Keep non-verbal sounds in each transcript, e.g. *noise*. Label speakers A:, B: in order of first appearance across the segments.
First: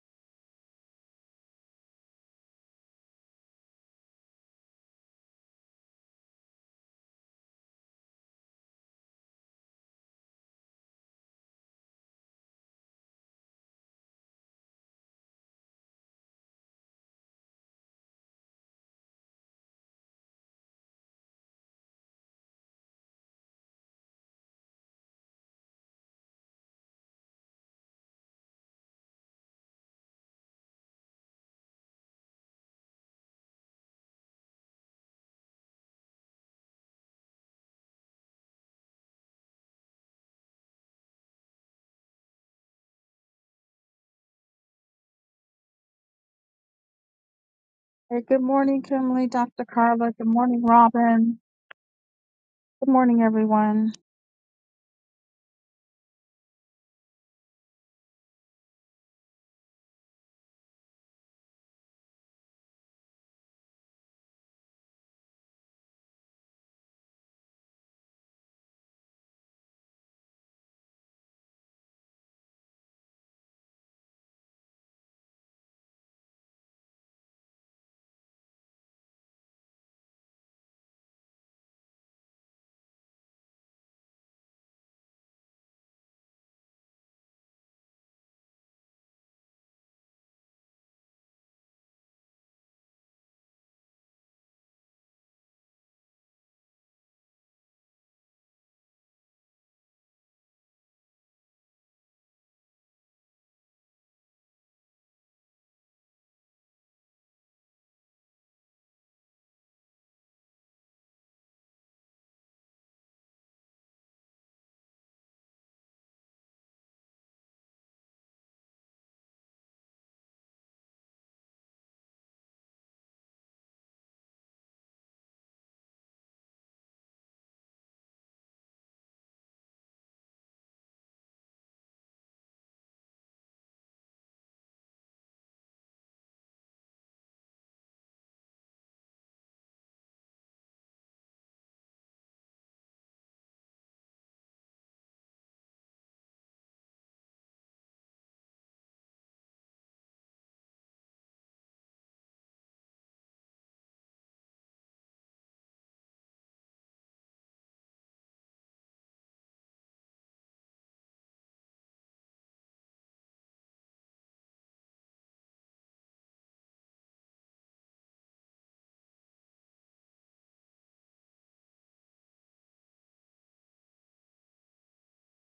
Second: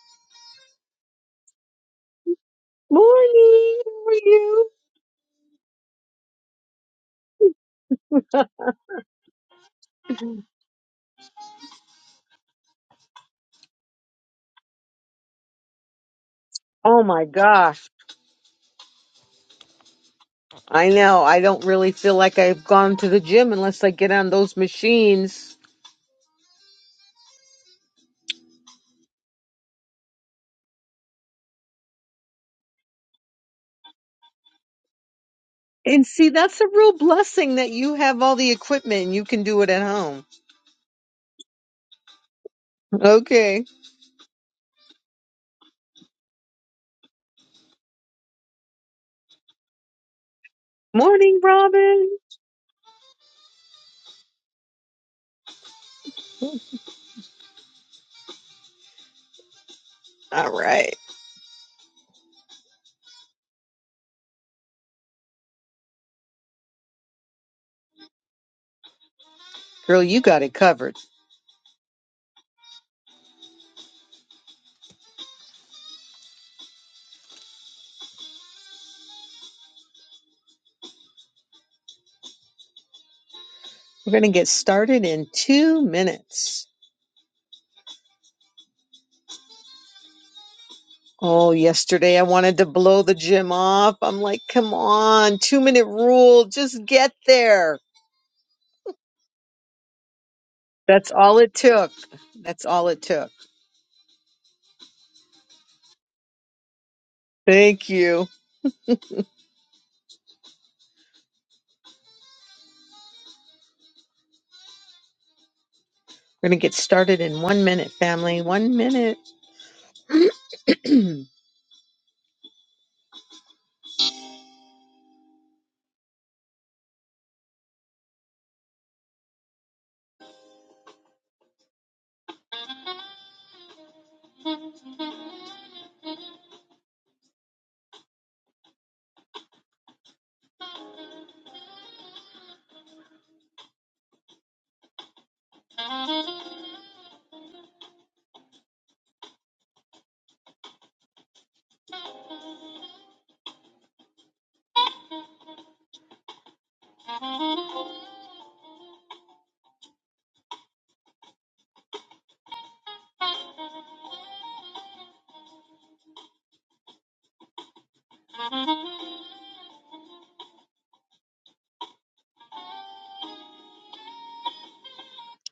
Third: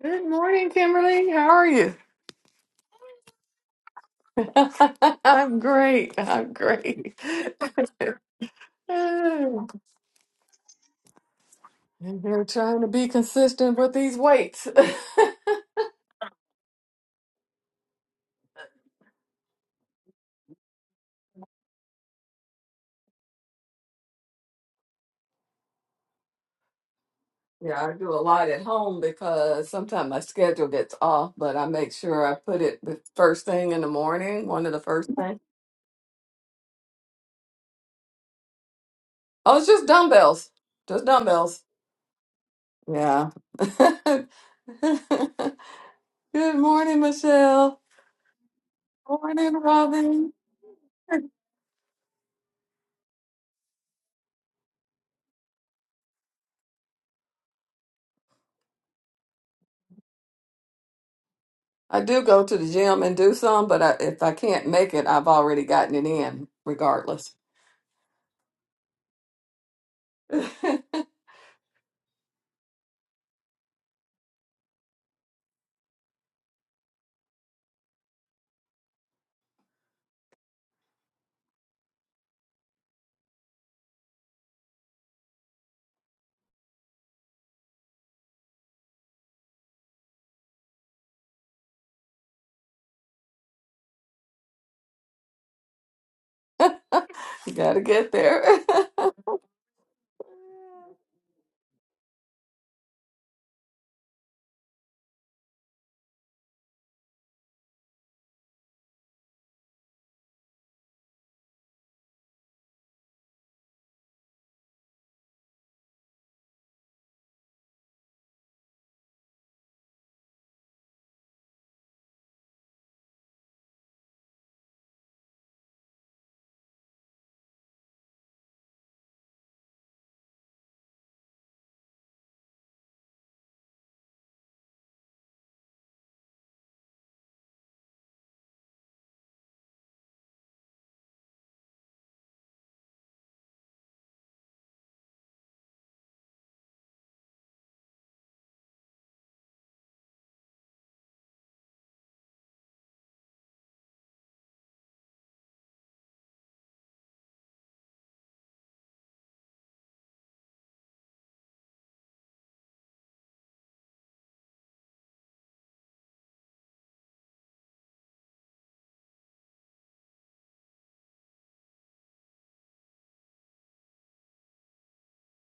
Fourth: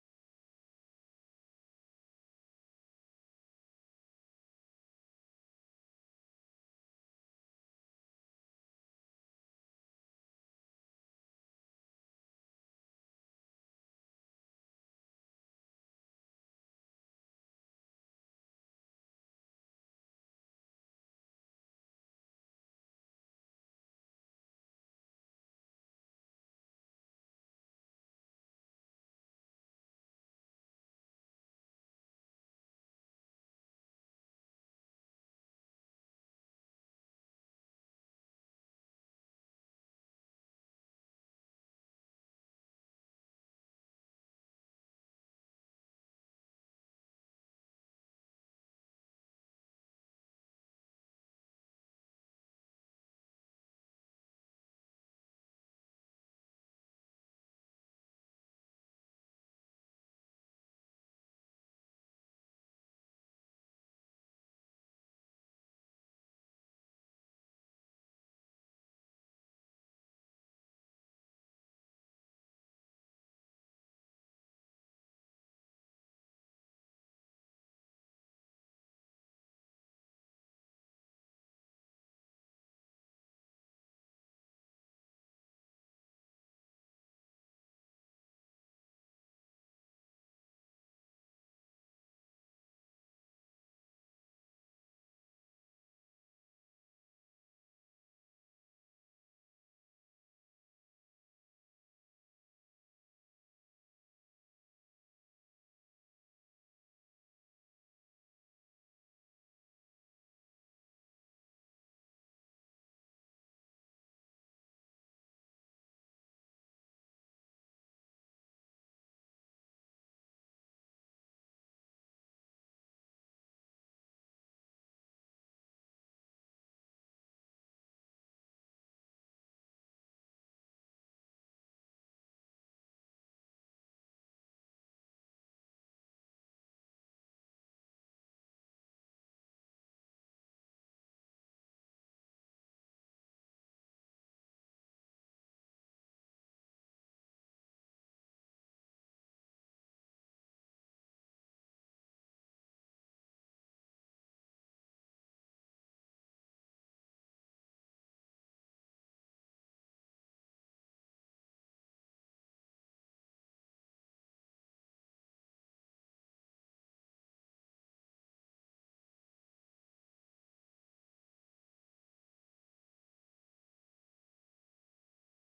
A: Good morning, Kimberly. How are you?
B: Morning. How are you?
A: *laughs* I'm great. I'm great. *laughs*
B: *laughs*
A: We're trying to be consistent with these weights. *laughs*
B: Oh my gosh. I know. I don't really feel like I've gone to the gym unless I get on those machines.
A: Yeah, I do a lot at home because sometimes my schedule gets off, but I make sure I put it the first thing in the morning, one of the first things.
B: And see, that's a real blessing that you have all the equipment and you can
A: Oh,
B: do
A: it's
B: it at
A: just
B: home.
A: dumbbells. Just dumbbells. Yeah.
B: Okay.
A: *laughs* Good morning, Michelle.
C: Hey, good morning, Kimberly,
A: Morning,
C: Dr. Carla. Good
A: Robin.
C: morning, Robin.
B: Morning, Robin.
C: Good morning, everyone.
B: All right.
A: I do go to the gym and do some, but I, if I can't make it, I've already gotten it in regardless.
B: Girl, you
A: *laughs*
B: got it covered. We're going to get started in two minutes. Oh, yesterday I wanted to blow the gym off. I'm like, come on, two minute rule. Just get there.
A: Gotta get there. *laughs*
B: That's all it took. That's all it took. Thank you. We're going to get started in one minute, family. One minute. *clears throat*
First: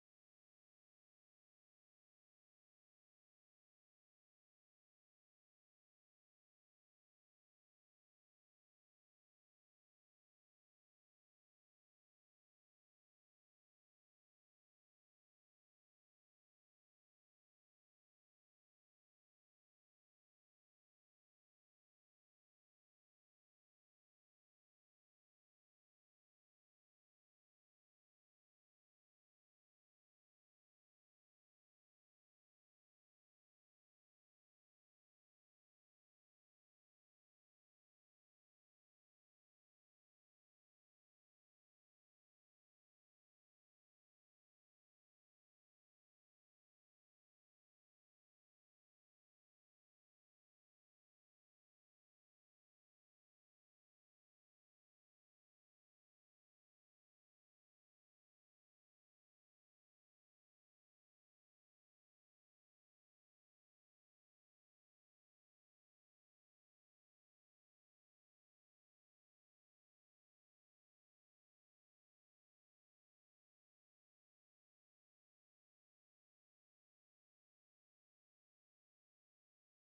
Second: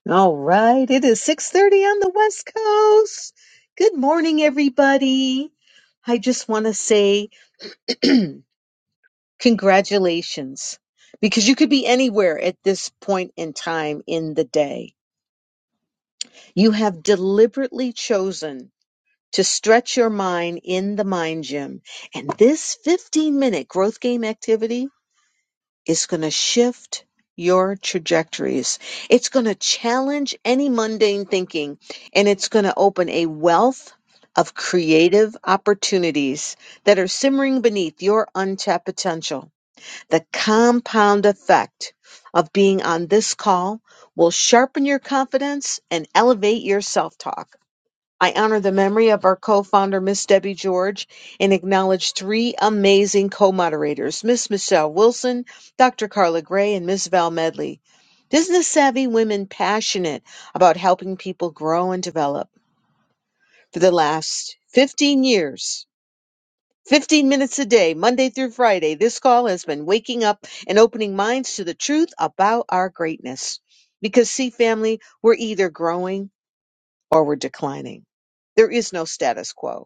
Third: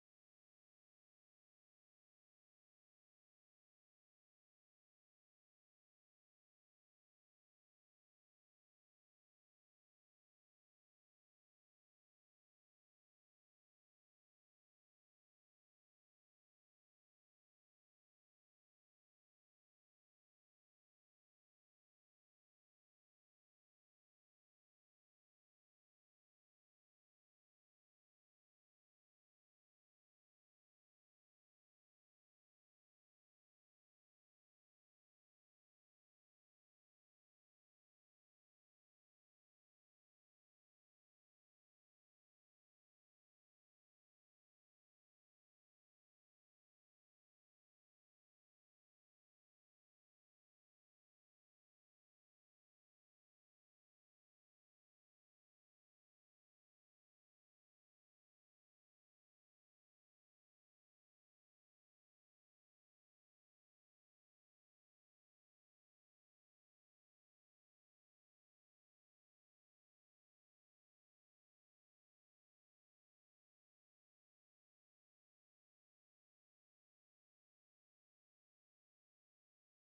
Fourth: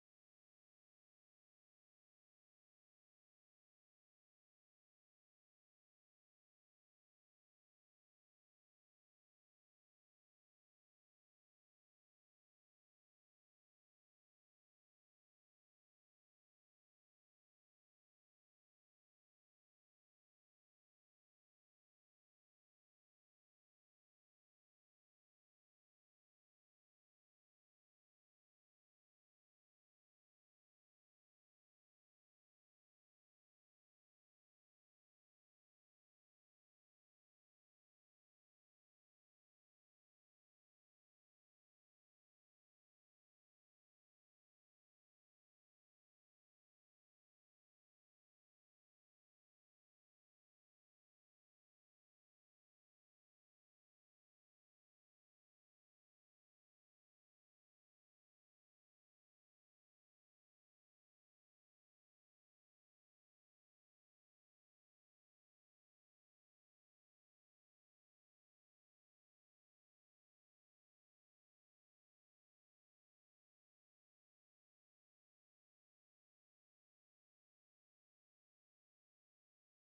B: all right. It is 6.30 on the West Coast. Good morning, everybody. I just want to say *clears throat* congratulations because you could be anywhere at this point in time in the day. You have deliberately chosen to stretch your mind in the mind gym. And this 15 minute growth game activity Is going to shift your trajectories. It's going to challenge any mundane thinking and it's going to open a wealth of creative opportunities that are simmering beneath your untapped potential. The compound effect of being on this call will sharpen your confidence and elevate your self talk. I honor the memory of our co-founder, Miss Debbie George, and acknowledge three amazing co-moderators, Miss Michelle Wilson, Dr. Carla Gray, and Miss Val Medley. Business savvy women passionate about helping people grow and develop. For the last 15 years, 15 minutes a day, Monday through Friday, this call has been waking up and opening minds to the truth about our greatness. Because, see, family, we're either growing or we're declining. There is no status quo.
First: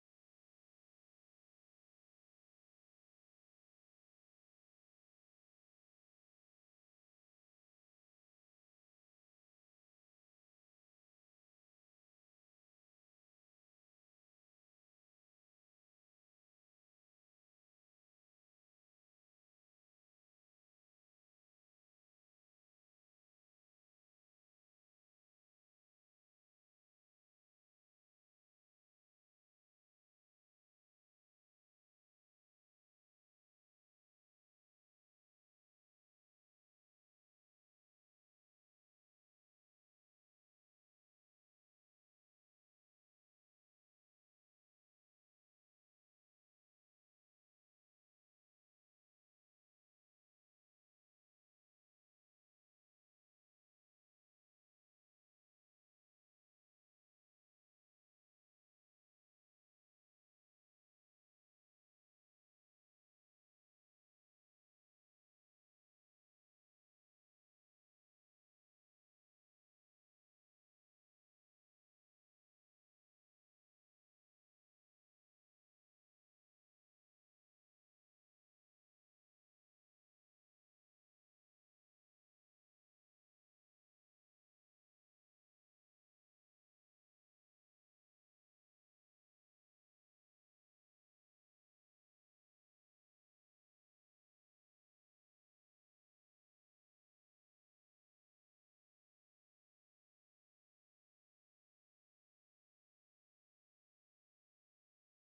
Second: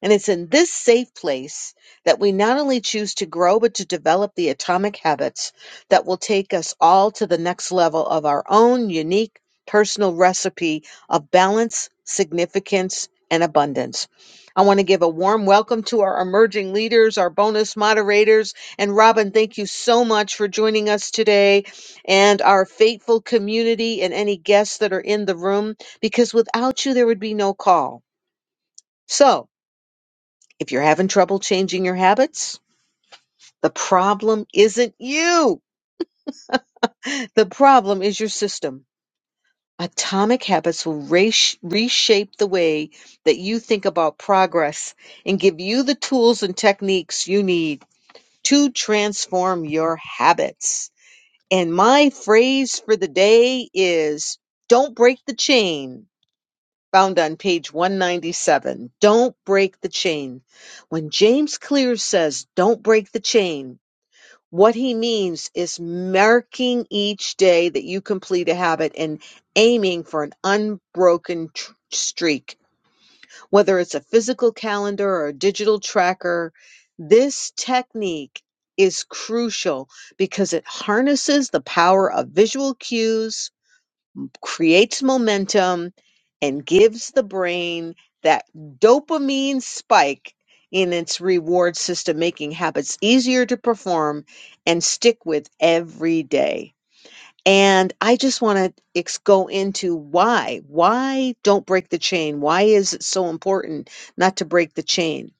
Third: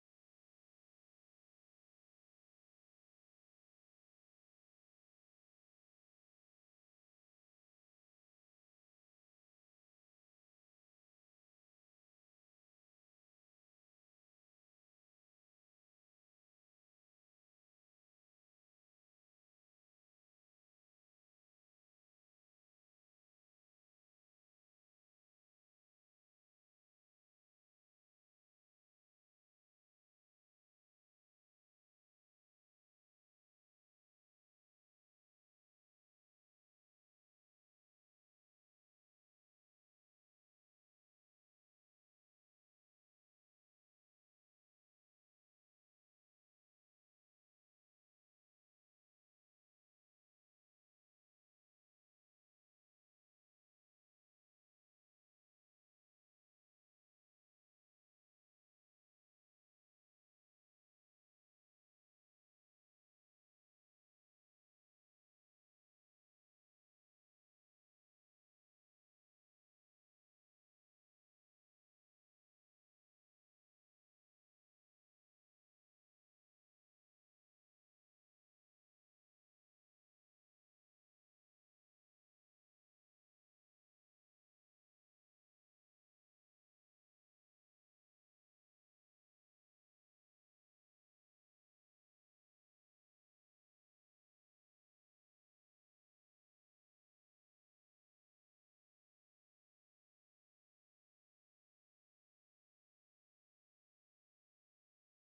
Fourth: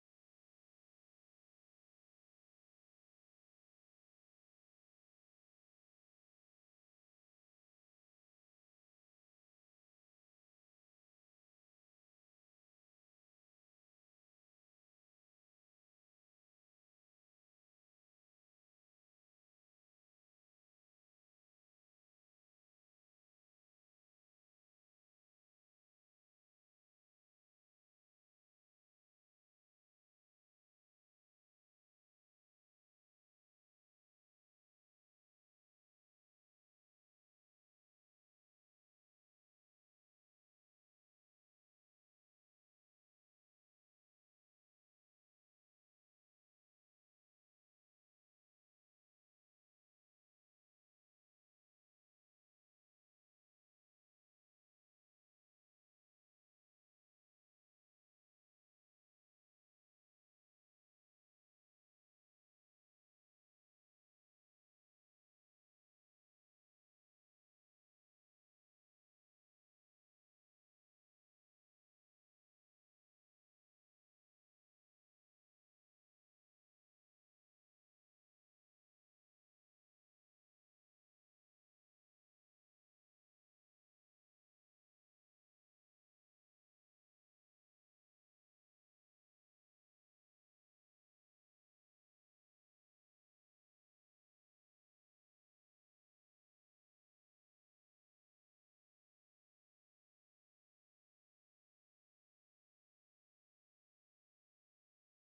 B: And it's in this safe place that we not only choose to grow, but to develop the atomic habits that will take us all to the next level of our own unique personal recipe of balance, significance, and abundance. I want to give a warm welcome to our emerging leaders, our bonus moderators. And Robin, thank you so much for joining us today and our faithful community and any guests that are in the room, because without you, there would be no call. So, if you're having trouble changing your habits, the problem isn't you. The problem is your system. Atomic habits will resh- reshape the way that you think about progress and give you the tools and techniques you need to transform your habits. And my phrase for the day is don't break the chain, found on page 197. Don't break the chain. When James Clear says, don't break the chain, What he means is marking each day that you complete a habit and aiming for an unbroken tr- streak, whether it's a physical calendar or a digital tracker. This technique is crucial because it harnesses the power of visual cues creates momentum and gives the brain that dopamine spike in its reward system, making habits easier to perform and stick with every day. And I just want to ex- go into why. Why don't break the chain? Why is it so important not to break the chain?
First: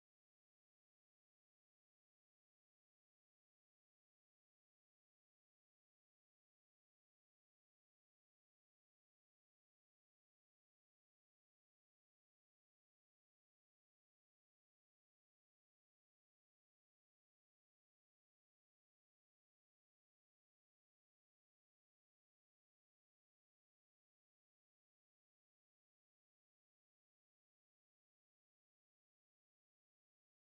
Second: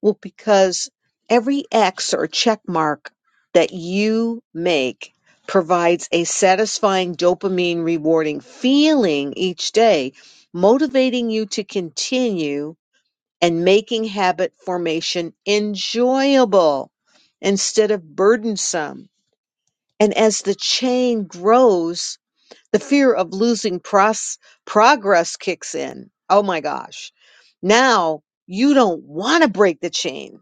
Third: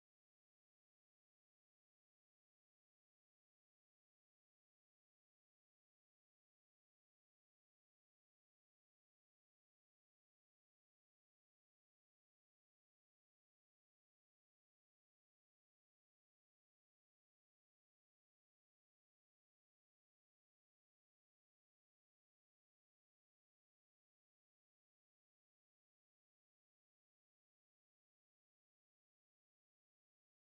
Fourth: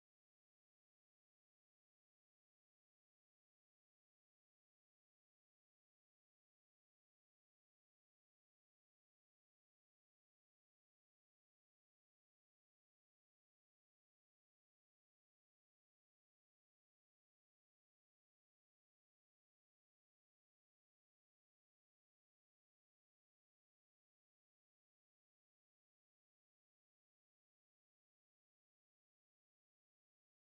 B: Well, because every X or check mark that you make provides a satisfying dopamine rewarding feeling each day, motivating you to continue and making habit formation enjoyable instead of burdensome. And as the chain grows, the fear of losing pros- progress kicks in. Oh my gosh. Now you don't want to break the chain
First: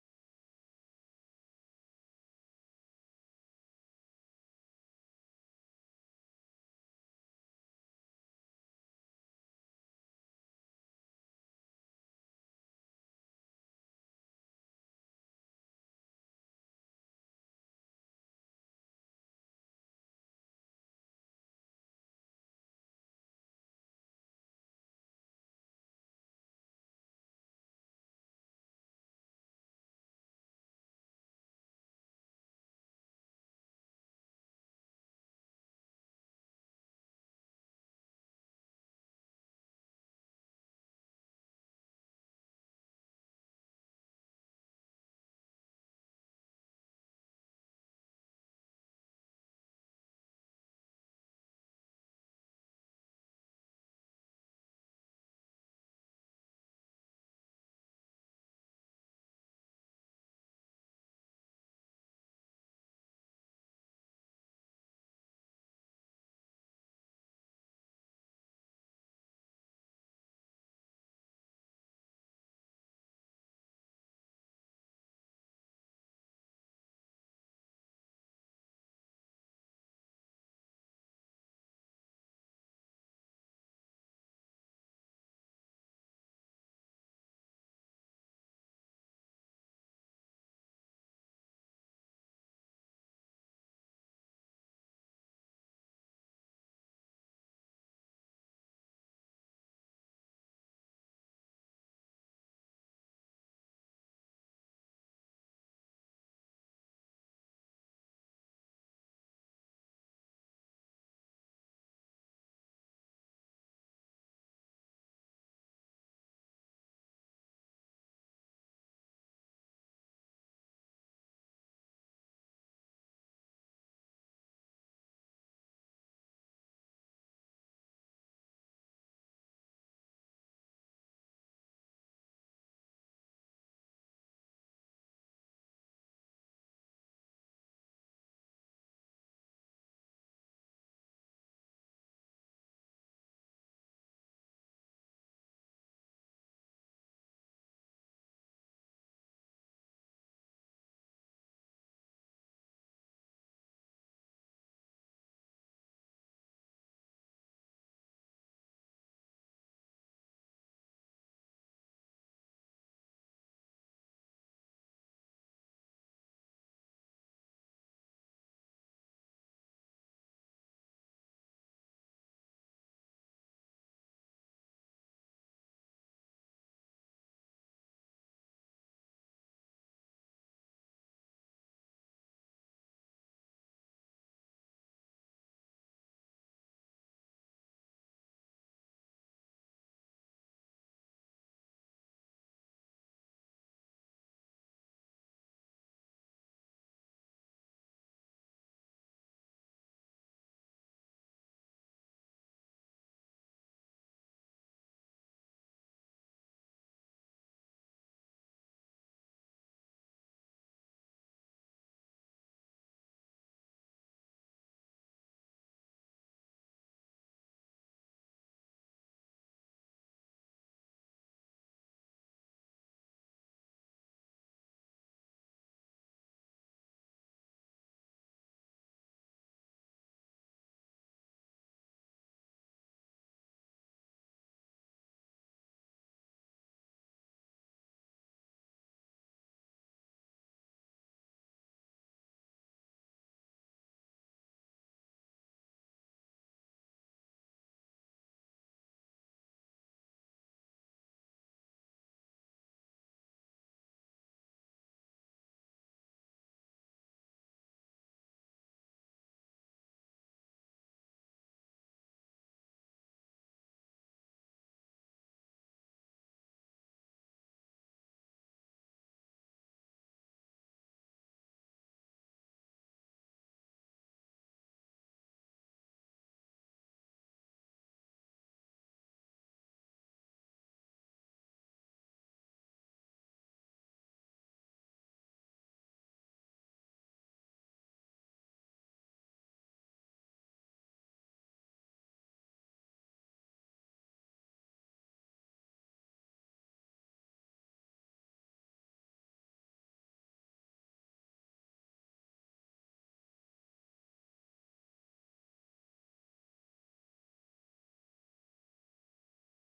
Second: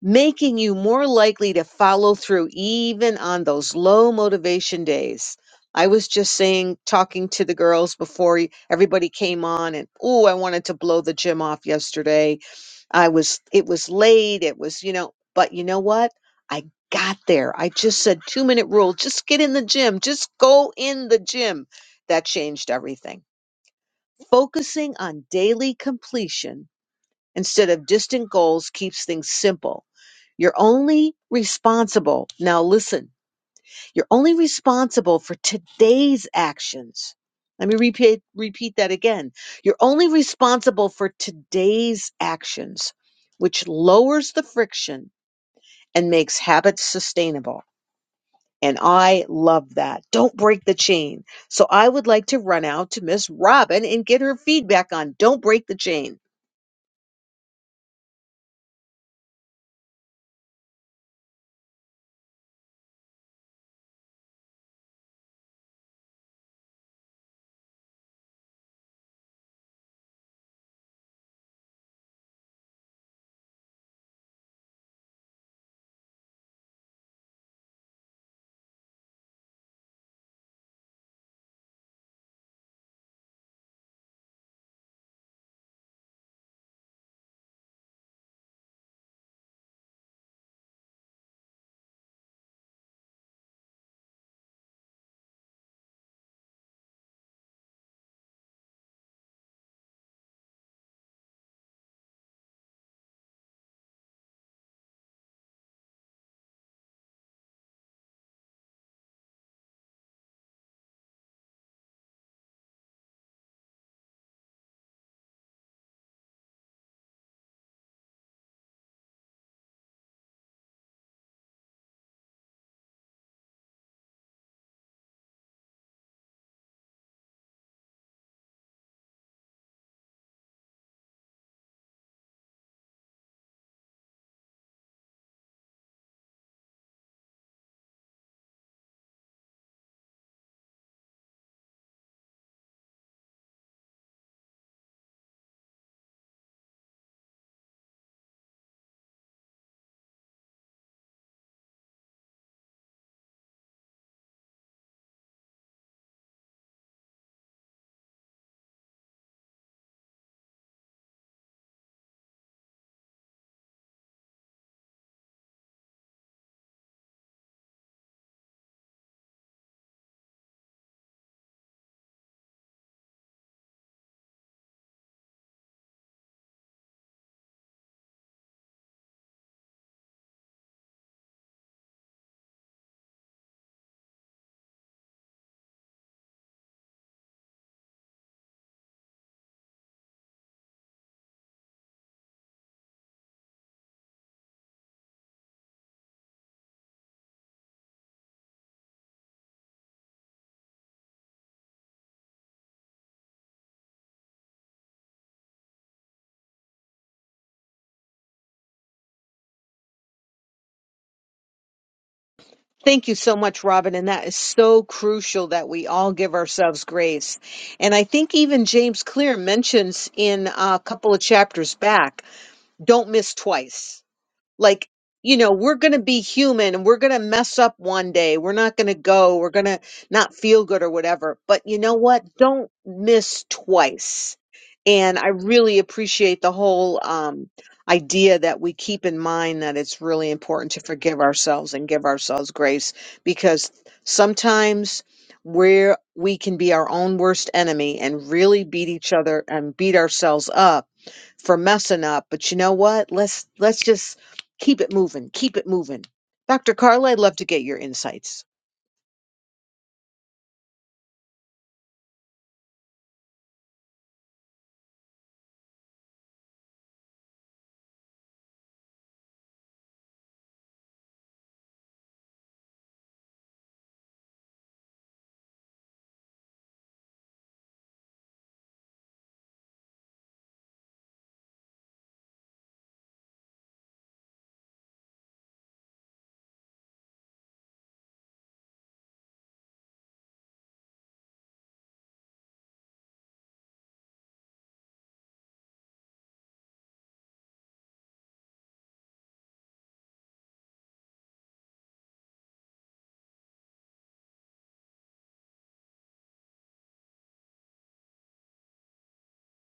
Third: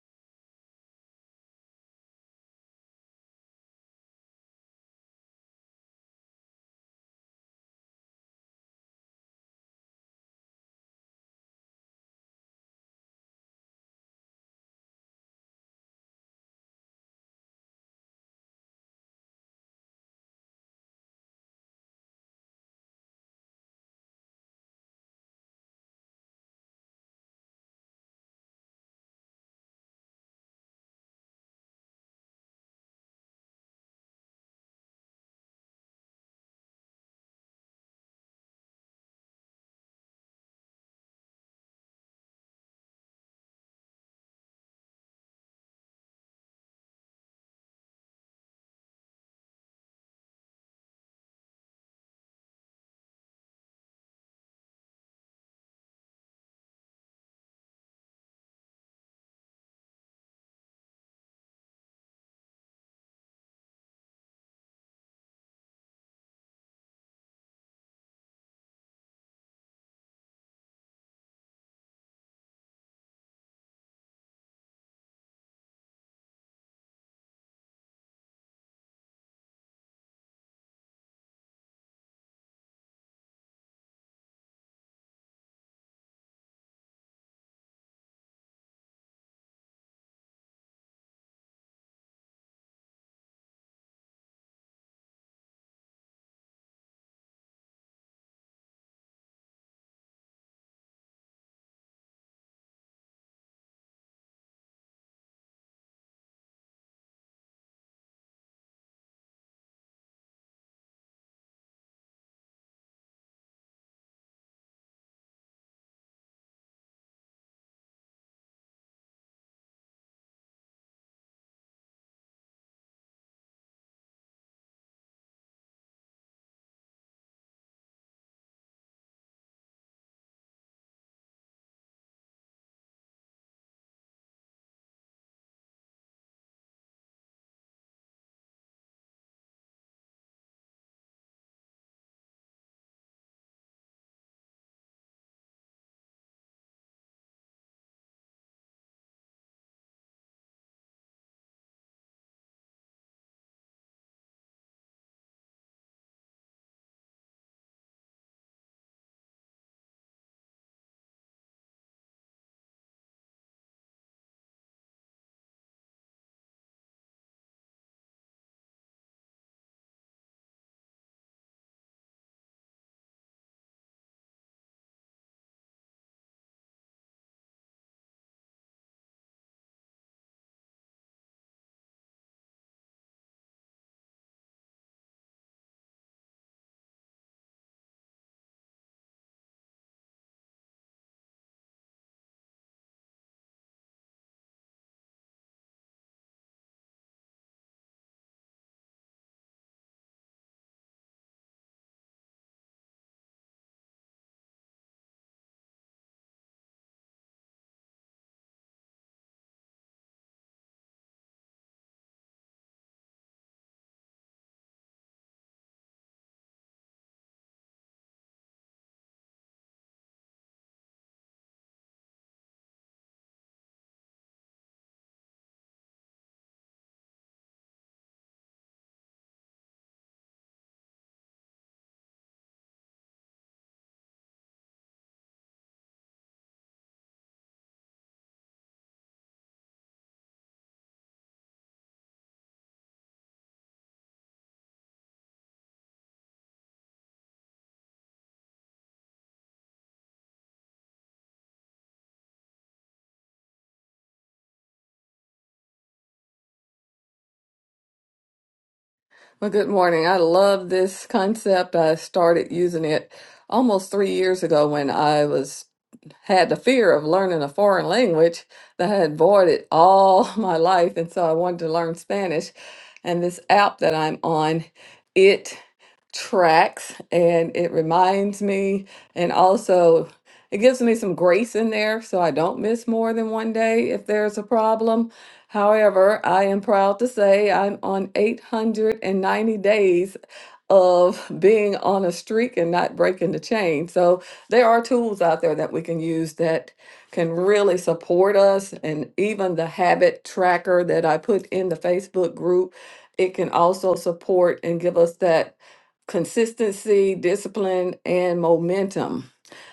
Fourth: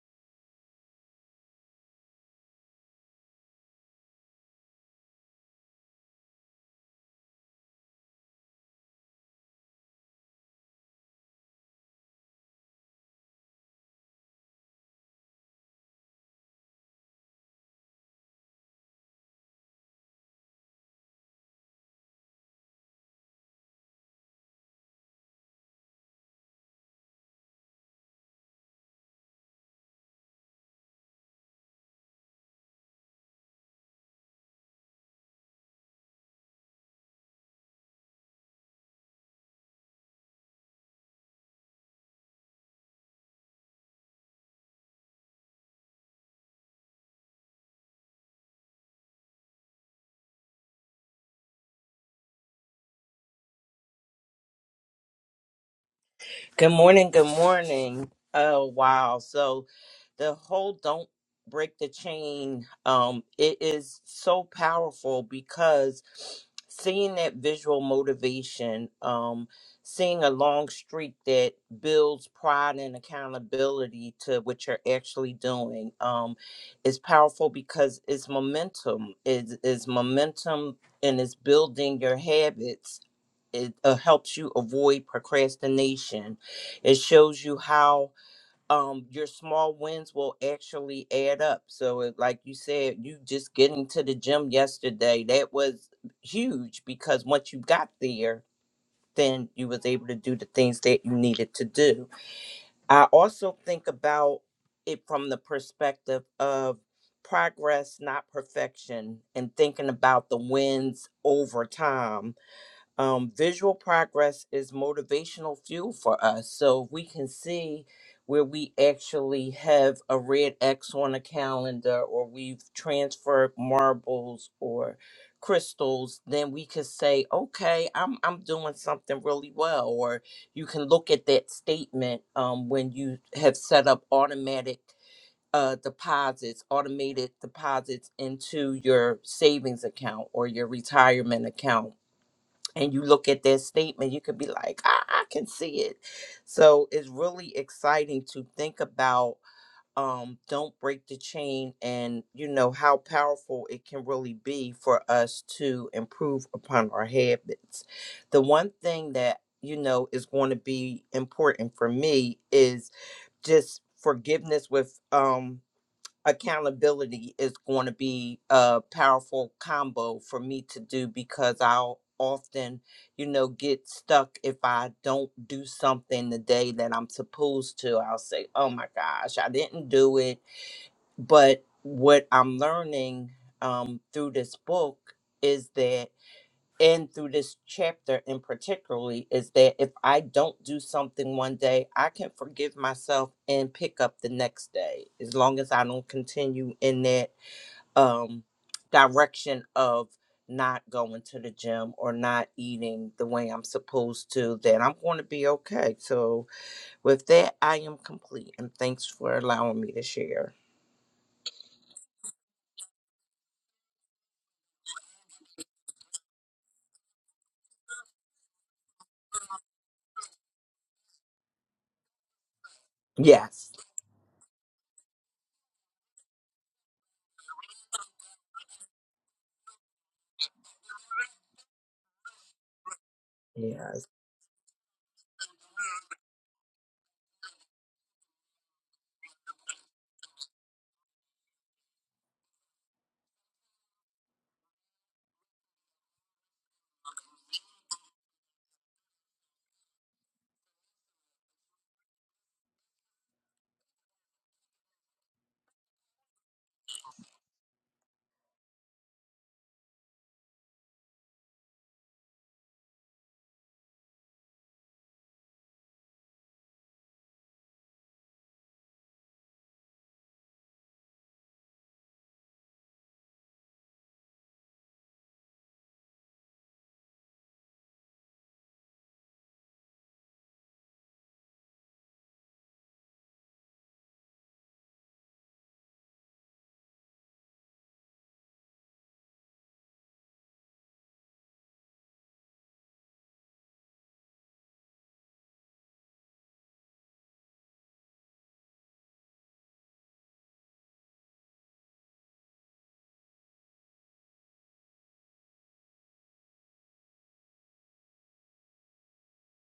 B: making you more likely to follow through even on those low motivation days. I was just saying, talking to the girls before y- everybody came on, and oh, I wanted to blow the gym off yesterday. I was, it was late. It was, you know, but you know what? I got there. I just said two minute rule. Just get in the gym. Just go in the gym. That changed everything. Focusing on daily completion instead of distant goals keeps things simple. You're only responsible. Now listen, you're only responsible for today's actions. Let me repeat, repeat that again. You're only responsible for today's actions, which lowers the friction and makes habits sustainable. And I love that. Don't break the chain. So I would like to run out to Miss Robin and get her feedback on don't break the chain.
D: Good morning. Good morning. Oh wow! So the whole "Don't Break the Chain" um, it is so powerful because seeing that visual motivation, um, seeing a long streak that builds pride and accountability to what you're actually doing, um, is powerful because it's momentum. Is is momentum and it's building your habits it uh, helps you avoid procrastination it shows you how um, your small wins will actually add up. So, it, like you said, you just getting to the gym yesterday, that was huge because once you got there, then you was able to do the things that you needed to do. I also think about it from the perspective of progress, not perfection, and thinking about the wins over time um, visual progress is motivational fuel for us. So if we can see where we actually have a red X on a calendar, or we've transferred marbles or crystals, then we could say, "Okay, I'm I'm doing something really well." Or you can look at that statement um, when you have set up automatic. Uh, deposits, automated deposits into your savings account or your retirement account and you look at their statement, you could be like, I, I can see it. So it's really exciting to think about um, Don't Break the Chain and, you know, how powerful it can really be for us to improve upon our habits. The one thing that, you know, is going to be important for me is just forgiveness with um accountability is going to be a powerful combo for me to do because I'll often, you know, get stuck if I don't do something the day that I'm supposed to. I'll say, oh my gosh, I didn't do it. But what I'm learning um, through this book. Is that and through this chapter in particularly is that if I don't do something one day, I can forgive myself and pick up the next day as long as I don't continue in that um direction of not going to the gym or not eating the way I'm supposed to, then I'm going to be okay. So with that, I am complete and thanks for allowing me to share.
B: Thank you so much, Robin. And that is so crucial that we all give ourselves grace. And I think even James Clear mentions in a couple of chapters back, don't miss
D: Yes.
B: twice like you know we're going to be human and we're going to mess up one day we're not going to go we're going to not feel good or whatever but you know what don't miss
D: Yes.
B: twice and i really appreciate the whole um idea that we keep in mind that it's really important to forgive ourselves and give ourselves grace because sometimes where we can be our own worst enemy and really beat each other and beat ourselves up for messing up, but you know what? Let's let's just keep it moving. Keep it moving. Dr. Carla, I'd love to get your insights.
A: Well, good morning. I love this concept. I started using it almost three years ago when I was had the fear of learning a foreign language that I had avoided all *laughs* my life, and so I wanted to learn Spanish. And this app that I'm on, it tracks and it reminds me, and also it gives me some grace in there so I don't miss more than one day if there's a problem However, I am proud to say I'm on 890 days of being on a streak and not breaking the chain. So there are tools out there that we can use that can really support us. And even the habit tracker that I put in the Facebook group, it can also support and give us that consistency, discipline, and momentum.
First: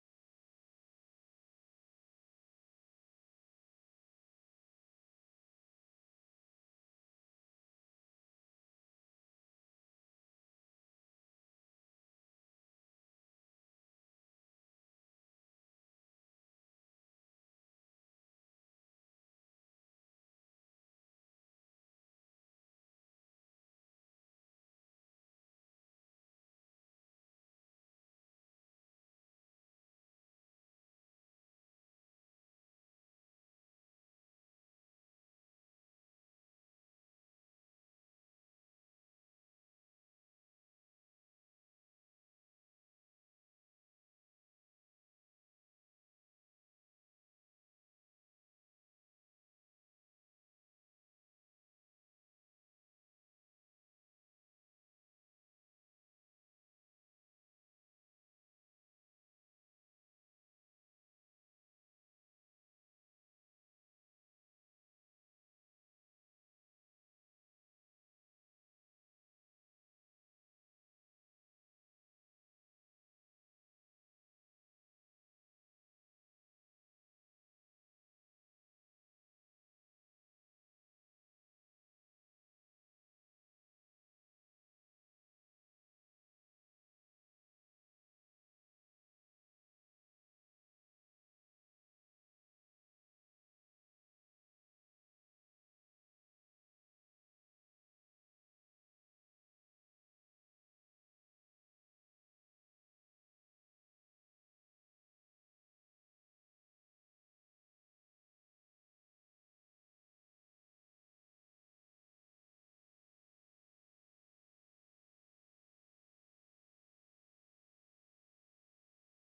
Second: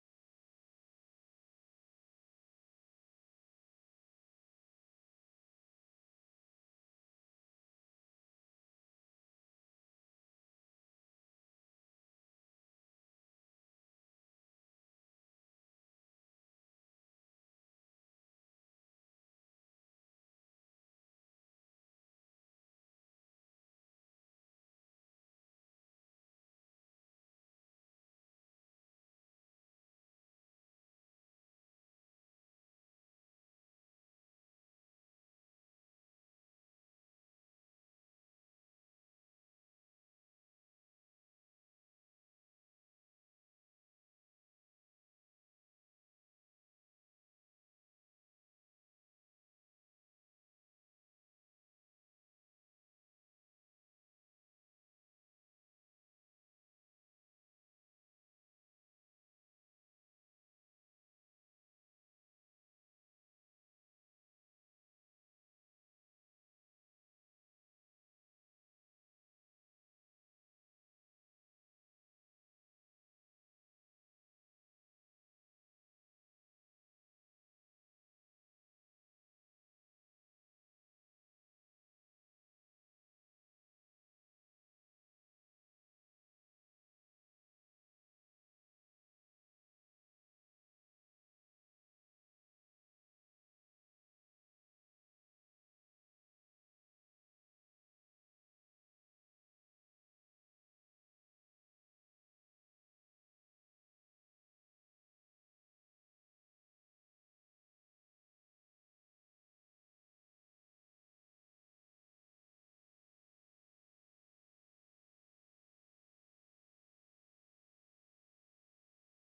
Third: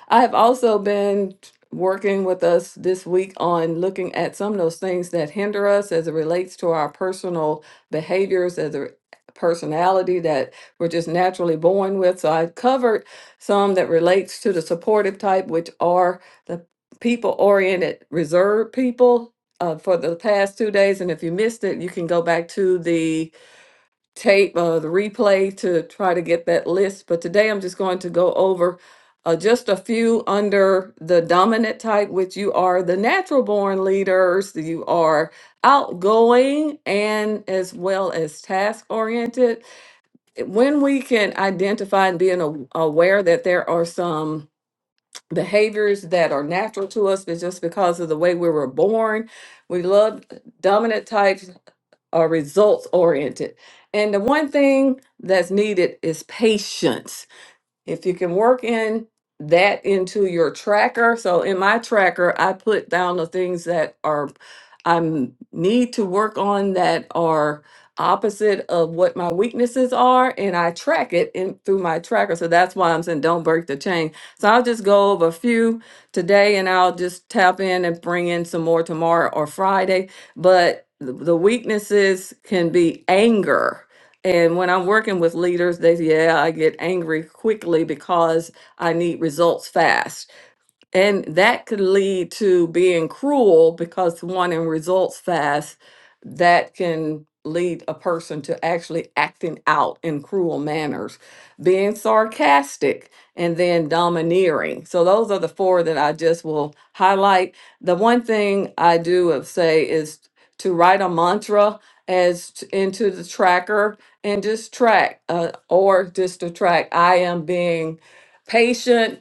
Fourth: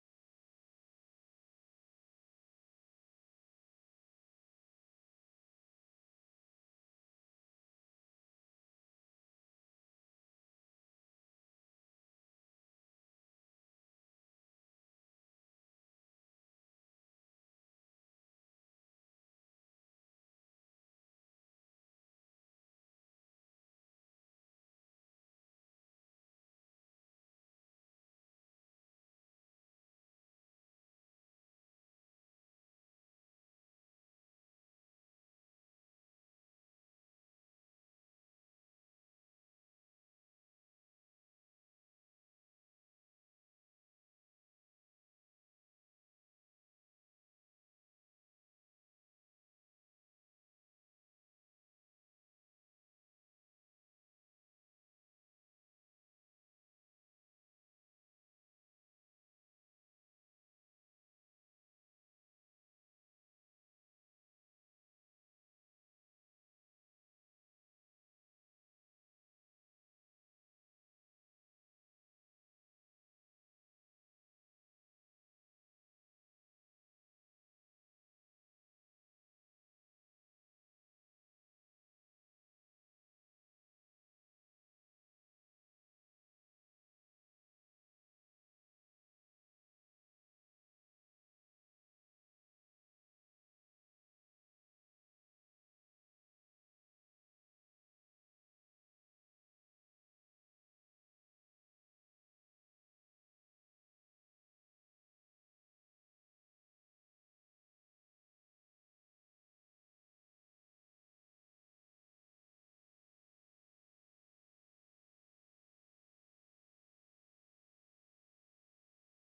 A: I have also been working with us this week on looking at some of those things that hinder us as it relates to our personal behaviors, as a personality that we're just naturally born with. So I covered some that relates to the supportive type, which are the people oriented, reserved people. Uh, for the past two days, and if you missed it, you can go back to the tape, uh, the replay to try to get that list. But today I'm just going to go over uh, just a few under the dominant type, which you are the natural born leaders, you are outgoing and as well as task oriented. When we can identify and being a- aware that there are some behaviors that are natural to us, but just because of the way we were born, we love dominant types are results oriented. And the one thing that's needed is patience if you can work in that into your tracker, so in my tracker, I put down the things that are I m- need to work on that are opposite of what my weaknesses are, and I track it in through my tracker. So that's why I'm saying don't break the chain. So I'll just go over a few today, and I'll just tap in and bring in some more tomorrow or Friday. But the the weaknesses can be anger and when I'm working with leaders, they, yeah, I get angry quickly because I need results fast. And that could lead to being cruel because one in results fast, that can lead a person to actually acting out in cruel manners, being sarcastic, and then domineering. So those are the four that I just will highlight. The one thing I do of say is to write a mantra as t- into the tracker and just track uh, or just to track I am being patient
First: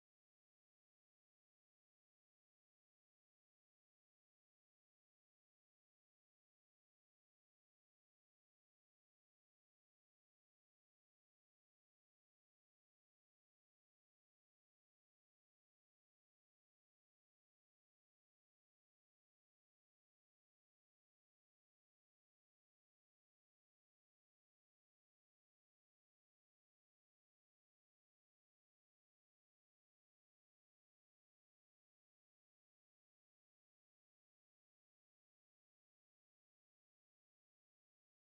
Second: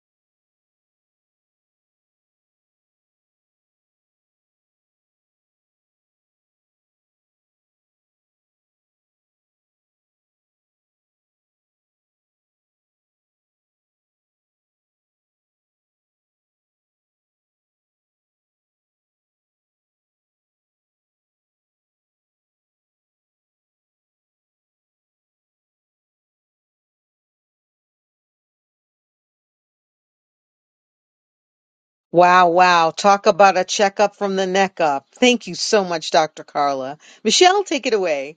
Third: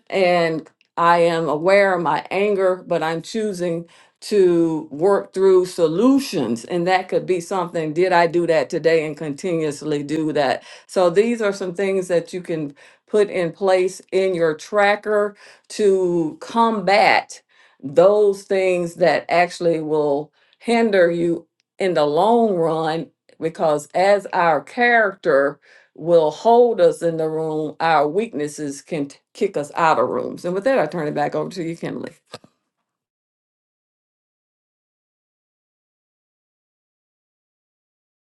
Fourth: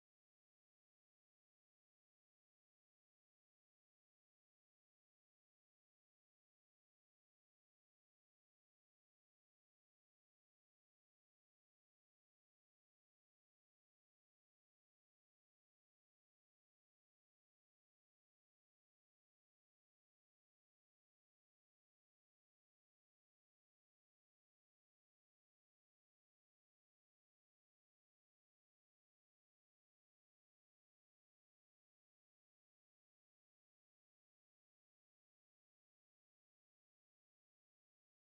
A: I am aware of my anger, but I'm choosing to work through solutions. And that could be something did I do that today and continuously do that? So these are some things that you can put in place in your tracker to combat those things that actually will hinder you in the long run. Because as our character, will hold us in the room, our weaknesses can t- kick us out of rooms. And with that, I turn it back over to you, Kimberly.
B: Wow, wow. Talk about a checkup from the neck up. Thank you so much, Dr. Carla. Michelle, take it away.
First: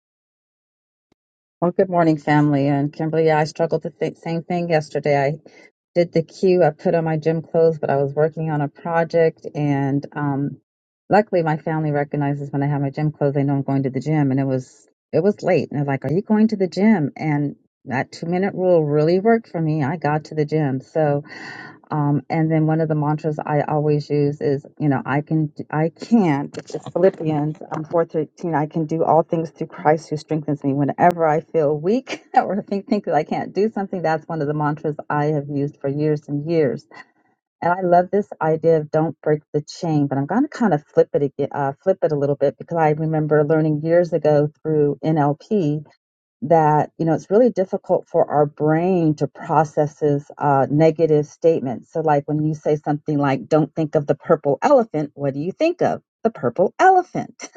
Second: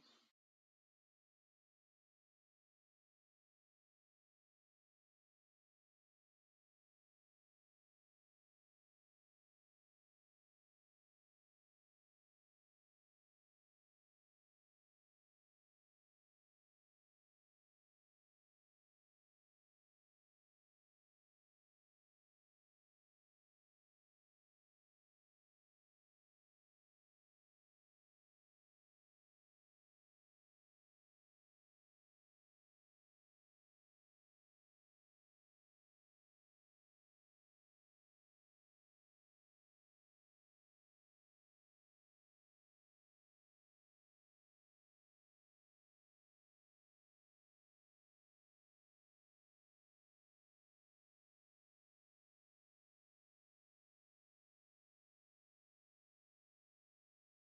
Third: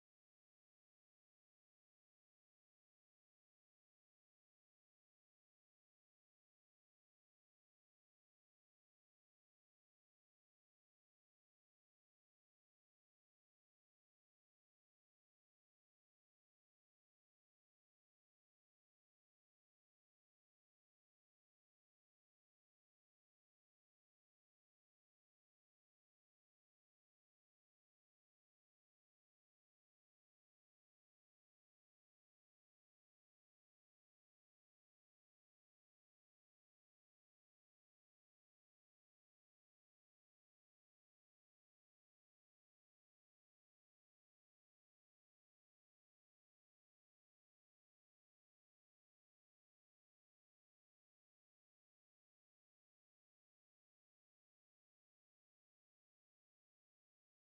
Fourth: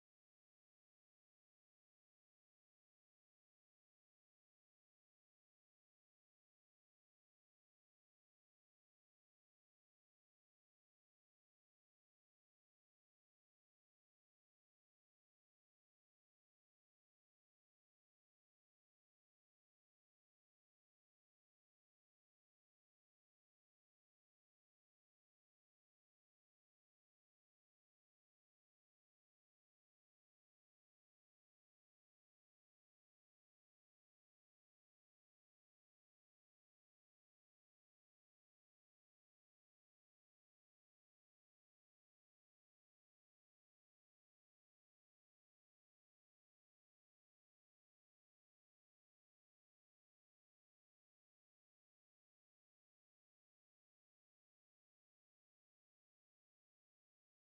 C: Well, good morning, family. And Kimberly, yeah, I struggled with the same thing yesterday. I did the queue, I put on my gym clothes, but I was working on a project. And um, luckily, my family recognizes when I have my gym clothes, they know I'm going to the gym. And it was it was late, and they're like, "Are you going to the gym?" And that two minute rule really worked for me. I got to the gym, so. Um, and then one of the mantras I always use is, you know, I can, I can, which is Philippians um, 4.13, I can do all things through Christ who strengthens me. Whenever I feel weak *laughs* or think, think that I can't do something, that's one of the mantras I have used for years and years. And I love this idea of don't break the chain, but I'm going to kind of flip it, again, uh, flip it a little bit because I remember learning years ago through NLP that you know it's really difficult for our brain to process this uh, negative statements. So, like when you say something like "Don't think of the purple elephant," what do you think of? The purple elephant.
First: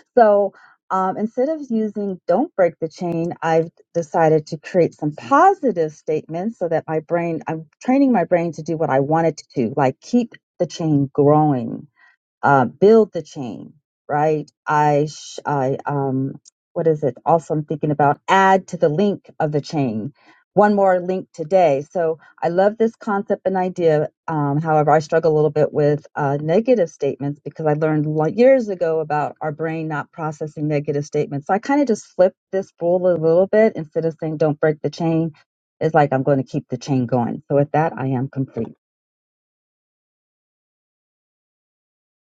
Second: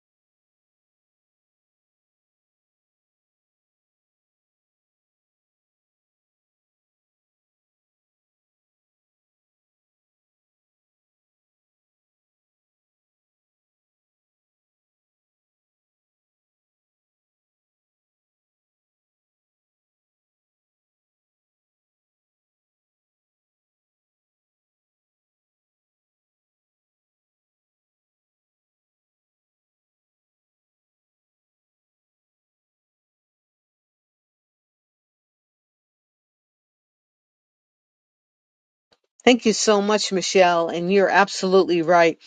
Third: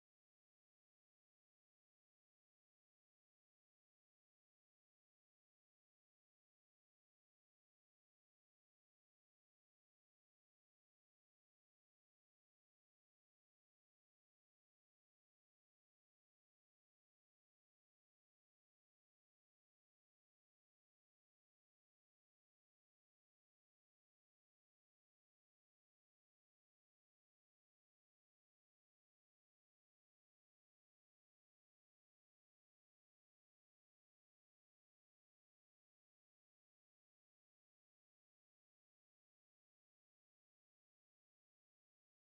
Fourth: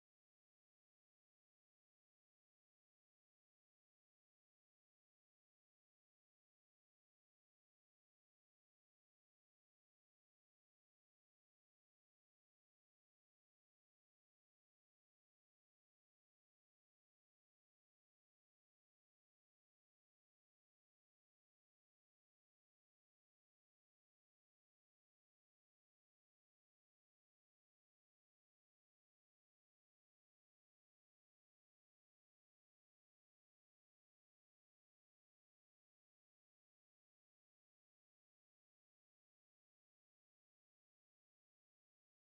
C: *laughs* so. Um, instead of using don't break the chain, I've decided to create some positive statements so that my brain, I'm training my brain to do what I want it to do, like keep the chain growing uh, build the chain, right? I, sh- I, um, what is it? Also, I'm thinking about add to the link of the chain. One more link today. So I love this concept and idea. Um, however, I struggle a little bit with uh, negative statements because I learned lo- years ago about our brain not processing negative statements. So I kind of just flipped this rule a little bit instead of saying don't break the chain. It's like I'm going to keep the chain going. So with that, I am complete.
B: Thank you so much, Michelle. And you're absolutely right.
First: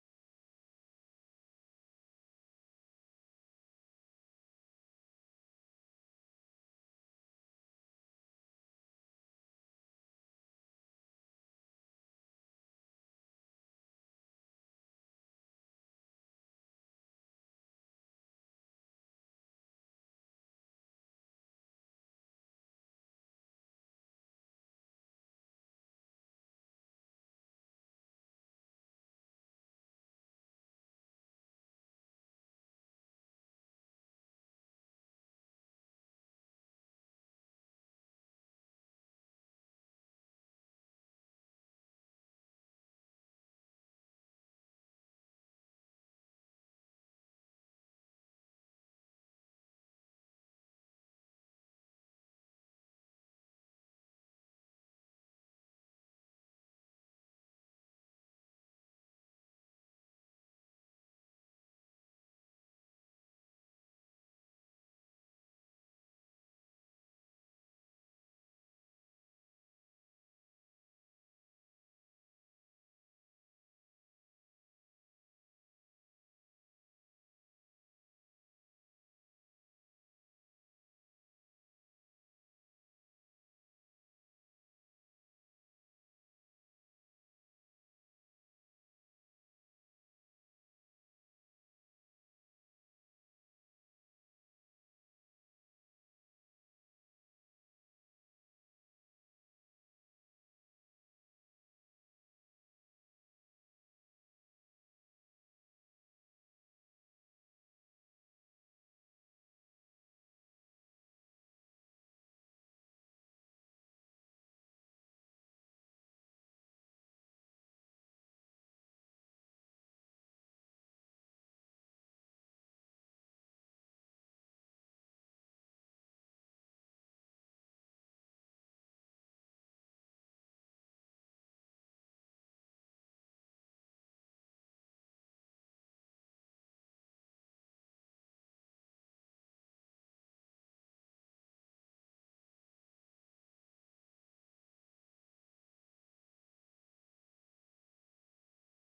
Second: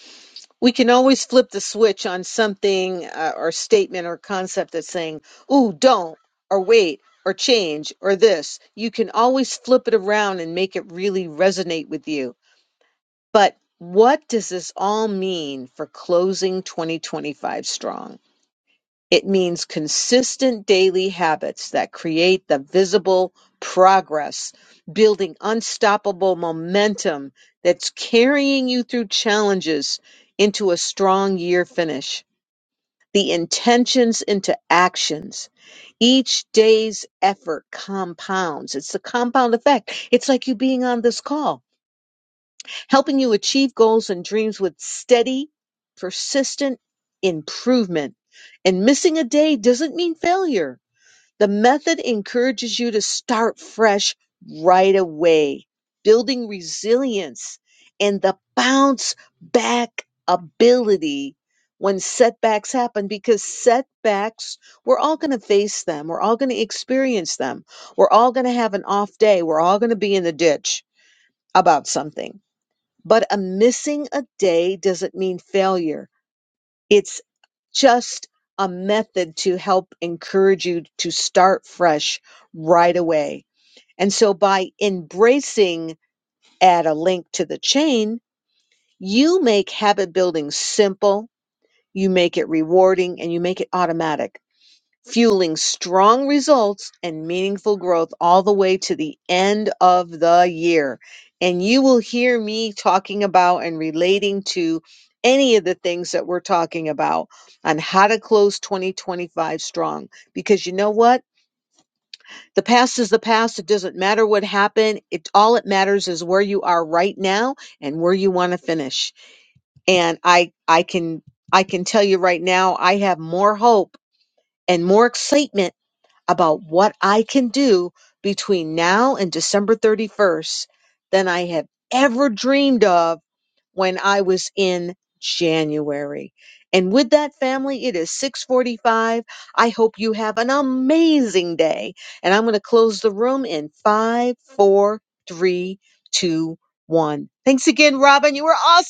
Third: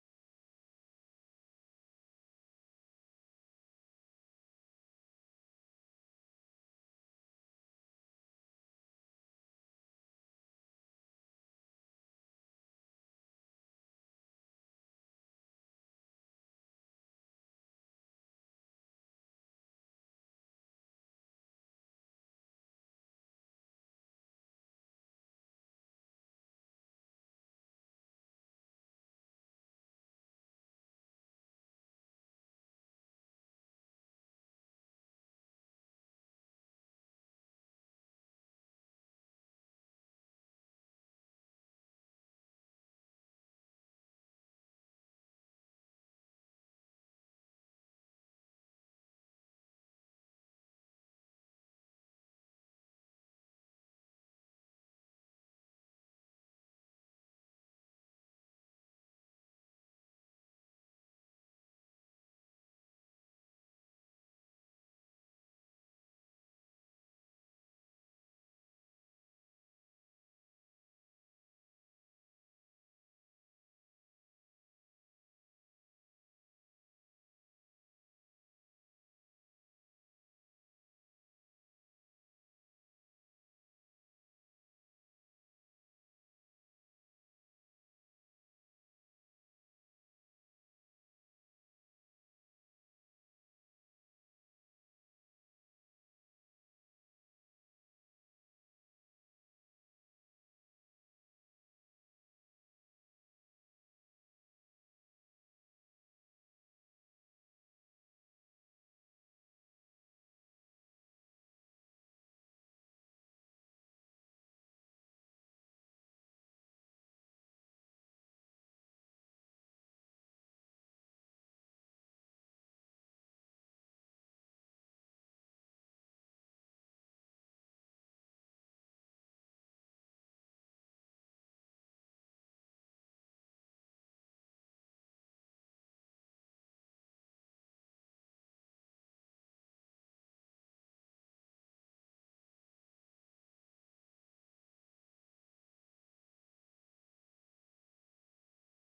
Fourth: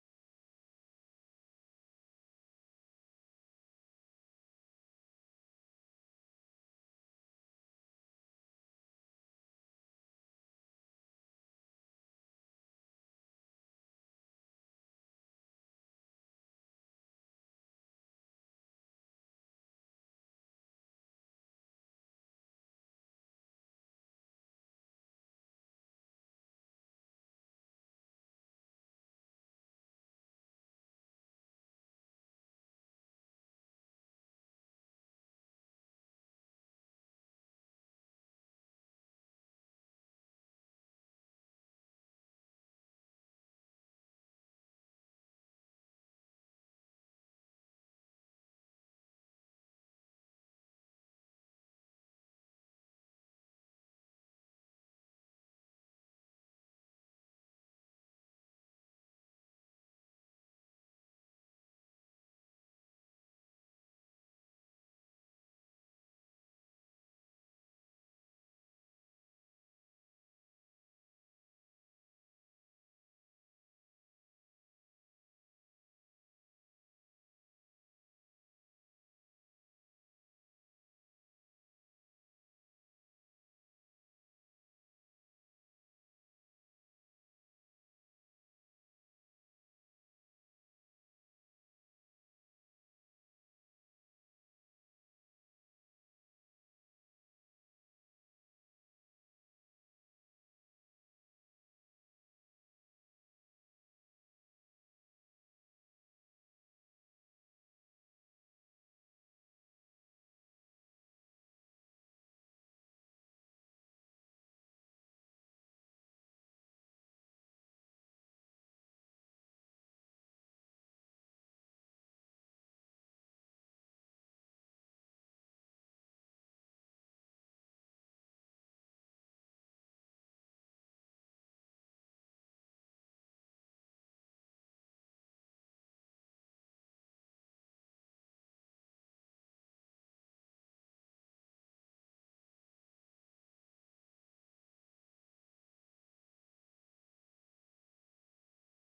B: We can always flip the switch on something uh, or statement or concept that's saying, ooh, don't, or wait, or change, or this. You can always flip it around and make it really resonate with you. But what does this all mean for closing 2025 strong? It means consistent daily habits that create the visible progress, building unstoppable momentum that's carrying you through challenges into a strong year finish. The intentions into actions. Each day's effort compounds. It's the compound effect. It's like you being on this call helping you achieve goals and dreams with steady, persistent improvement. And missing a day doesn't mean failure. The method encourages you to start fresh right away, building resilience and the bounce back ability when setbacks happen because setbacks, we're all going to face them. We're all going to experience them. We're all going to have an off day. We're all going to be in the ditch about something but a missing a day doesn't mean failure. It's just a method to help encourage you to start fresh right away. And so by embracing add a link to the chain, you make habit building simple, you make it rewarding, and you make it automatic fueling strong results and meaningful growth all the way to the end of the year. And you will hear me talking about and relating to any of the things that we're talking about on how to close 2025 strong. Because you know what? The past is the past. It doesn't matter what happened. It all it matters is where you are right now and where you want to finish. And I I can I can tell you right now, I have more hope and more excitement about what I can do between now and December 31st than I have ever dreamed of when I was in January. And with that family, it is 645. I hope you have an amazing day. And I'm going to close the room in five, four, three, two, one. Thanks again, Robin. You were awesome.